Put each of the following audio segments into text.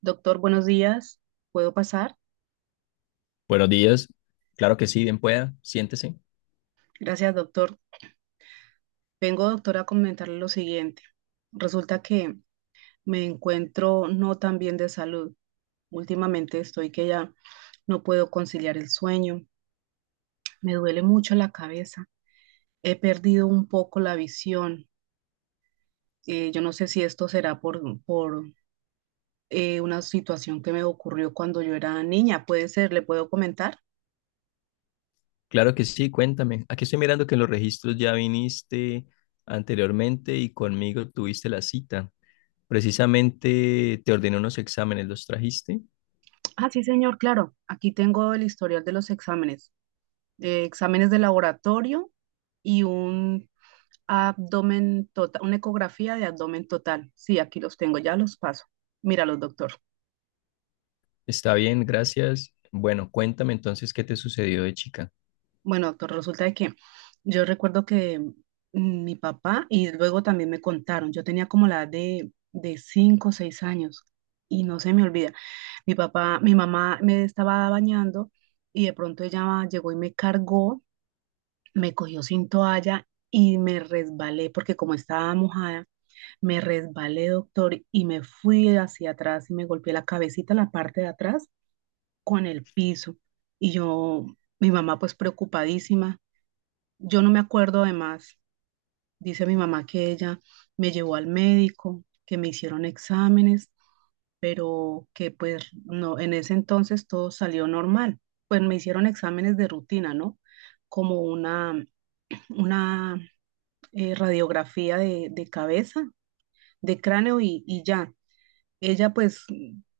Doctor, buenos días. ¿Puedo pasar? Buenos días. Claro que sí, bien pueda. Siéntese. Gracias, doctor. Vengo, doctor, a comentarle lo siguiente. Resulta que me encuentro no tan bien de salud. Últimamente estoy que ya no puedo conciliar el sueño. Me duele mucho la cabeza. He perdido un poco la visión. Yo no sé si esto será por una situación que me ocurrió cuando yo era niña. ¿Puede ser? ¿Le puedo comentar? Claro que sí, cuéntame. Aquí estoy mirando que en los registros ya viniste anteriormente y conmigo tuviste la cita. Precisamente te ordené unos exámenes, ¿los trajiste? Ah, sí, señor, claro. Aquí tengo el historial de los exámenes, exámenes de laboratorio y un abdomen total, una ecografía de abdomen total. Sí, aquí los tengo, ya los paso. Míralos, doctor. Está bien, gracias. Bueno, cuéntame entonces qué te sucedió de chica. Bueno, doctor, resulta de que yo recuerdo que mi papá, y luego también me contaron, yo tenía como la edad de 5 o 6 años y no se me olvida. Mi papá, mi mamá me estaba bañando y de pronto ella llegó y me cargó, me cogió sin toalla y me resbalé porque como estaba mojada, me resbalé, doctor, y me fui hacia atrás y me golpeé la cabecita, la parte de atrás, con el piso. Y yo, mi mamá pues preocupadísima. Yo no me acuerdo además, dice mi mamá que ella me llevó al médico, que me hicieron exámenes, pero que pues no, en ese entonces todo salió normal. Pues me hicieron exámenes de rutina, ¿no? Como una radiografía de cabeza, de cráneo y ya ella pues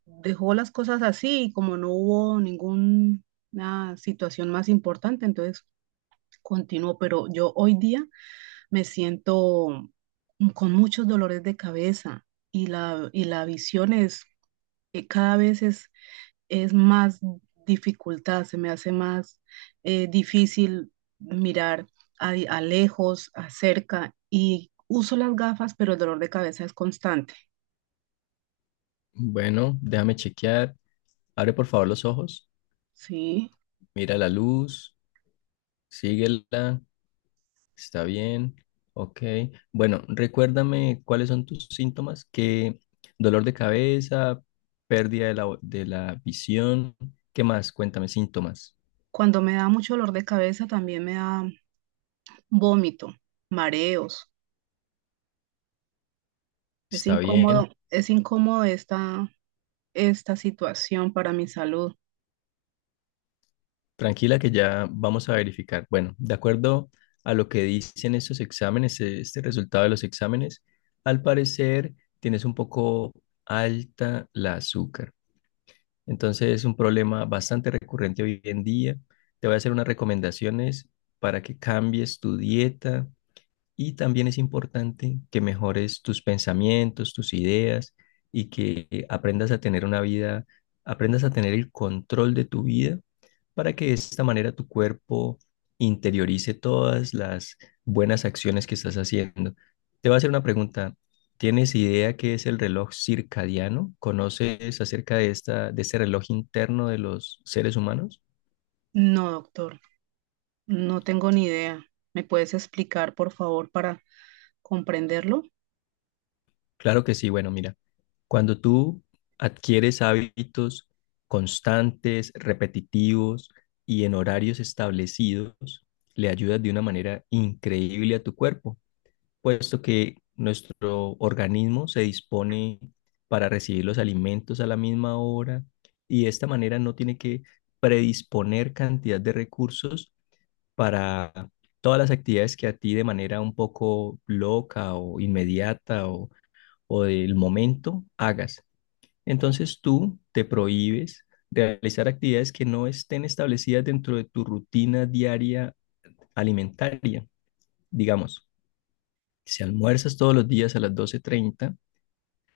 dejó las cosas así y como no hubo ninguna situación más importante, entonces continuó, pero yo hoy día me siento con muchos dolores de cabeza y la, visión es, cada vez es más dificultad, se me hace más difícil mirar a lejos, a cerca, y uso las gafas, pero el dolor de cabeza es constante, Bueno, déjame chequear. Abre por favor los ojos. ¿sí? Mira la luz, síguela, está bien, ok. Bueno, recuérdame cuáles son tus síntomas, que dolor de cabeza, pérdida de la, de la visión, ¿qué más? Cuéntame síntomas. Cuando me da mucho dolor de cabeza, también me da vómito, mareos. Está bien, Es incómodo esta situación para mi salud. tranquila que ya vamos a verificar. Bueno, de acuerdo a lo que dicen estos exámenes, este resultado de los exámenes, al parecer tienes un poco alta la azúcar. Entonces es un problema bastante recurrente hoy en día. Te voy a hacer unas recomendaciones para que cambies tu dieta, y también es importante que mejores tus pensamientos, tus ideas y que aprendas a tener una vida, aprendas a tener el control de tu vida para que de esta manera tu cuerpo interiorice todas las buenas acciones que estás haciendo. Te voy a hacer una pregunta. ¿Tienes idea qué es el reloj circadiano? ¿Conoces acerca de esta, de este reloj interno de los seres humanos? No, doctor, no tengo ni idea. ¿Me puedes explicar, por favor, para comprenderlo? Claro que sí. Bueno, mira, cuando tú adquieres hábitos constantes, repetitivos y en horarios establecidos, le ayudas de una manera increíble a tu cuerpo, puesto que nuestro organismo se dispone para recibir los alimentos a la misma hora y de esta manera no tiene que predisponer cantidad de recursos para todas las actividades que a ti de manera un poco loca o inmediata o del momento hagas. Entonces tú te prohíbes de realizar actividades que no estén establecidas dentro de tu rutina diaria alimentaria. Digamos, si almuerzas todos los días a las 12:30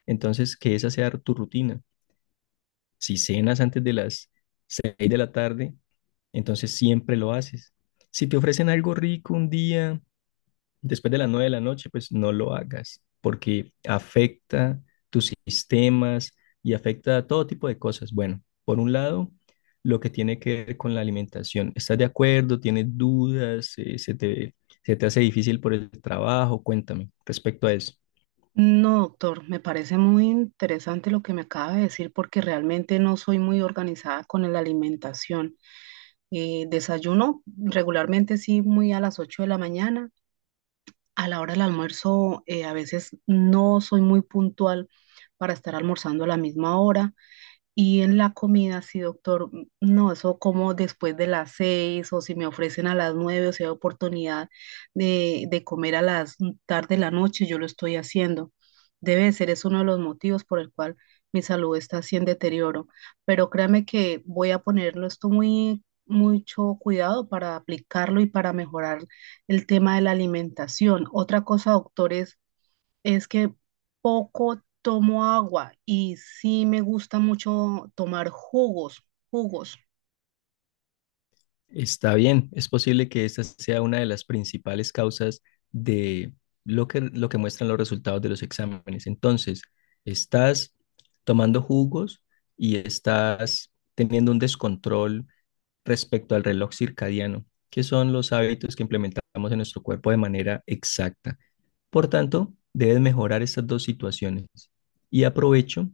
entonces que esa sea tu rutina. Si cenas antes de las 6 de la tarde, entonces siempre lo haces. Si te ofrecen algo rico un día después de las 9 de la noche, pues no lo hagas, porque afecta tus sistemas y afecta todo tipo de cosas. Bueno, por un lado, lo que tiene que ver con la alimentación. ¿Estás de acuerdo? ¿Tienes dudas? ¿Se te hace difícil por el trabajo? Cuéntame respecto a eso. No, doctor, me parece muy interesante lo que me acaba de decir porque realmente no soy muy organizada con la alimentación. Desayuno regularmente sí muy a las 8 de la mañana. A la hora del almuerzo, a veces no soy muy puntual para estar almorzando a la misma hora. Y en la comida, sí, doctor, no, eso como después de las 6, o si me ofrecen a las 9, o si hay oportunidad de comer a las tarde de la noche, yo lo estoy haciendo. Debe de ser, es uno de los motivos por el cual mi salud está así en deterioro. Pero créame que voy a ponerlo esto muy, mucho cuidado para aplicarlo y para mejorar el tema de la alimentación. Otra cosa, doctor, es que poco tomo agua y sí me gusta mucho tomar jugos, jugos. Está bien, es posible que esta sea una de las principales causas de lo que muestran los resultados de los exámenes. Entonces, estás tomando jugos y estás teniendo un descontrol respecto al reloj circadiano, que son los hábitos que implementamos en nuestro cuerpo de manera exacta. Por tanto, debes mejorar estas dos situaciones. Y aprovecho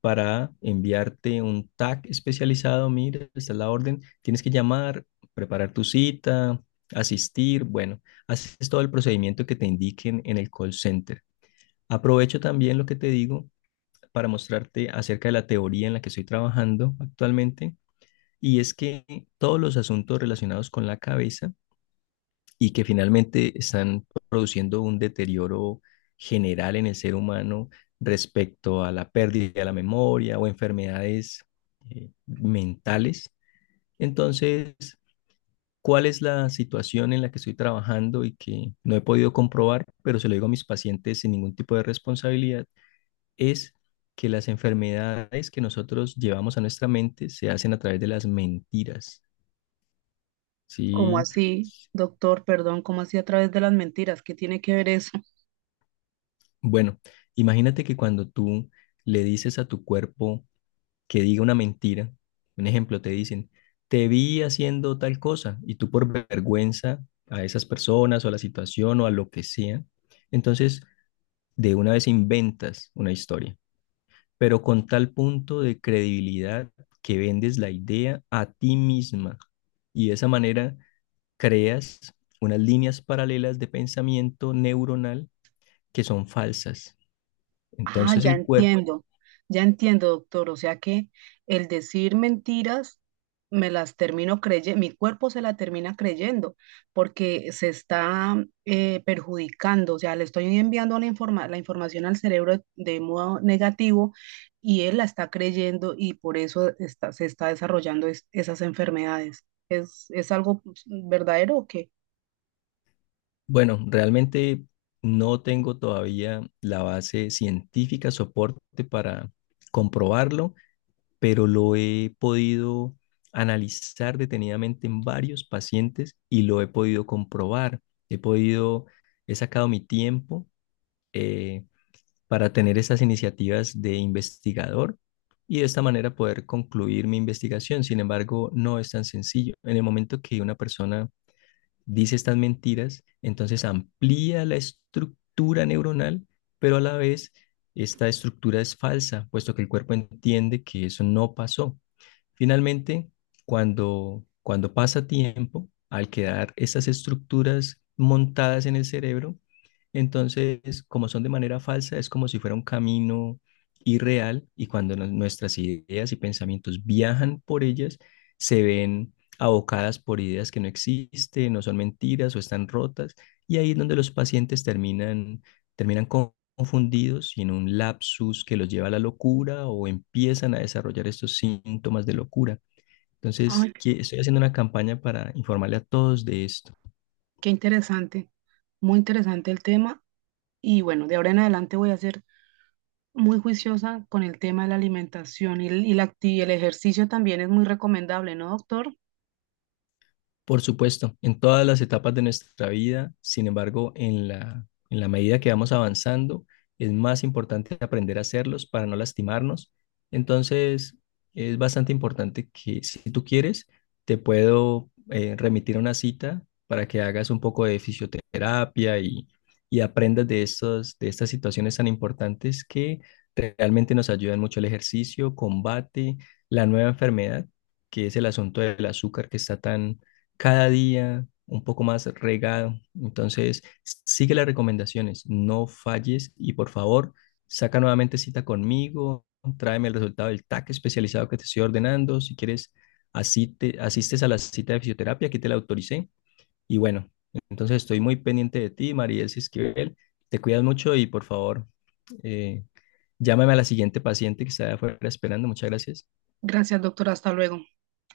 para enviarte un tag especializado, mira, esta es la orden, tienes que llamar, preparar tu cita, asistir, bueno, haces todo el procedimiento que te indiquen en el call center. Aprovecho también lo que te digo para mostrarte acerca de la teoría en la que estoy trabajando actualmente, y es que todos los asuntos relacionados con la cabeza y que finalmente están produciendo un deterioro general en el ser humano respecto a la pérdida de la memoria o enfermedades mentales. Entonces, ¿cuál es la situación en la que estoy trabajando y que no he podido comprobar, pero se lo digo a mis pacientes sin ningún tipo de responsabilidad? Es que las enfermedades que nosotros llevamos a nuestra mente se hacen a través de las mentiras, ¿Cómo ¿sí? así, doctor? Perdón, ¿cómo así a través de las mentiras? ¿Qué tiene que ver eso? Bueno, imagínate que cuando tú le dices a tu cuerpo que diga una mentira, un ejemplo, te dicen, te vi haciendo tal cosa, y tú por vergüenza a esas personas o a la situación o a lo que sea, entonces de una vez inventas una historia, pero con tal punto de credibilidad que vendes la idea a ti misma y de esa manera creas unas líneas paralelas de pensamiento neuronal que son falsas. Ah, Entonces ya. el Bueno, cuerpo. entiendo, ya entiendo, doctor. O sea que el decir mentiras, me las termino creyendo, mi cuerpo se la termina creyendo porque se está perjudicando. O sea, le estoy enviando la la información al cerebro de modo negativo y él la está creyendo y por eso se está desarrollando esas enfermedades. ¿Es algo pues, verdadero o qué? Bueno, realmente no tengo todavía la base científica, soporte para comprobarlo, pero lo he podido analizar detenidamente en varios pacientes y lo he podido comprobar. He podido, he sacado mi tiempo eh, para tener esas iniciativas de investigador y de esta manera poder concluir mi investigación. Sin embargo, no es tan sencillo. En el momento que una persona dice estas mentiras, entonces amplía la estructura neuronal, pero a la vez esta estructura es falsa, puesto que el cuerpo entiende que eso no pasó. Finalmente, cuando pasa tiempo, al quedar esas estructuras montadas en el cerebro, entonces, como son de manera falsa, es como si fuera un camino irreal y cuando nuestras ideas y pensamientos viajan por ellas, se ven abocadas por ideas que no existen, no son mentiras o están rotas, y ahí es donde los pacientes terminan, terminan con- confundidos y en un lapsus que los lleva a la locura o empiezan a desarrollar estos síntomas de locura. Ay, Entonces, estoy haciendo una campaña para informarle a todos de esto. qué interesante, muy interesante el tema. Y bueno, de ahora en adelante voy a hacer muy juiciosa con el tema de la alimentación y el ejercicio también es muy recomendable, ¿no, doctor? Por supuesto, en todas las etapas de nuestra vida, sin embargo, en la medida que vamos avanzando, es más importante aprender a hacerlos para no lastimarnos. Entonces, es bastante importante que si tú quieres, te puedo remitir a una cita para que hagas un poco de fisioterapia y aprendas de estas situaciones tan importantes que realmente nos ayudan mucho el ejercicio, combate, la nueva enfermedad, que es el asunto del azúcar que está tan cada día un poco más regado. Entonces, sigue las recomendaciones, no falles y por favor, saca nuevamente cita conmigo, tráeme el resultado del TAC especializado que te estoy ordenando. Si quieres, asistes a la cita de fisioterapia, aquí te la autoricé. Y bueno, entonces estoy muy pendiente de ti, Mariel Esquivel. Te cuidas mucho y por favor, eh, llámame a la siguiente paciente que está afuera esperando. Muchas gracias. Gracias, doctor. Hasta luego.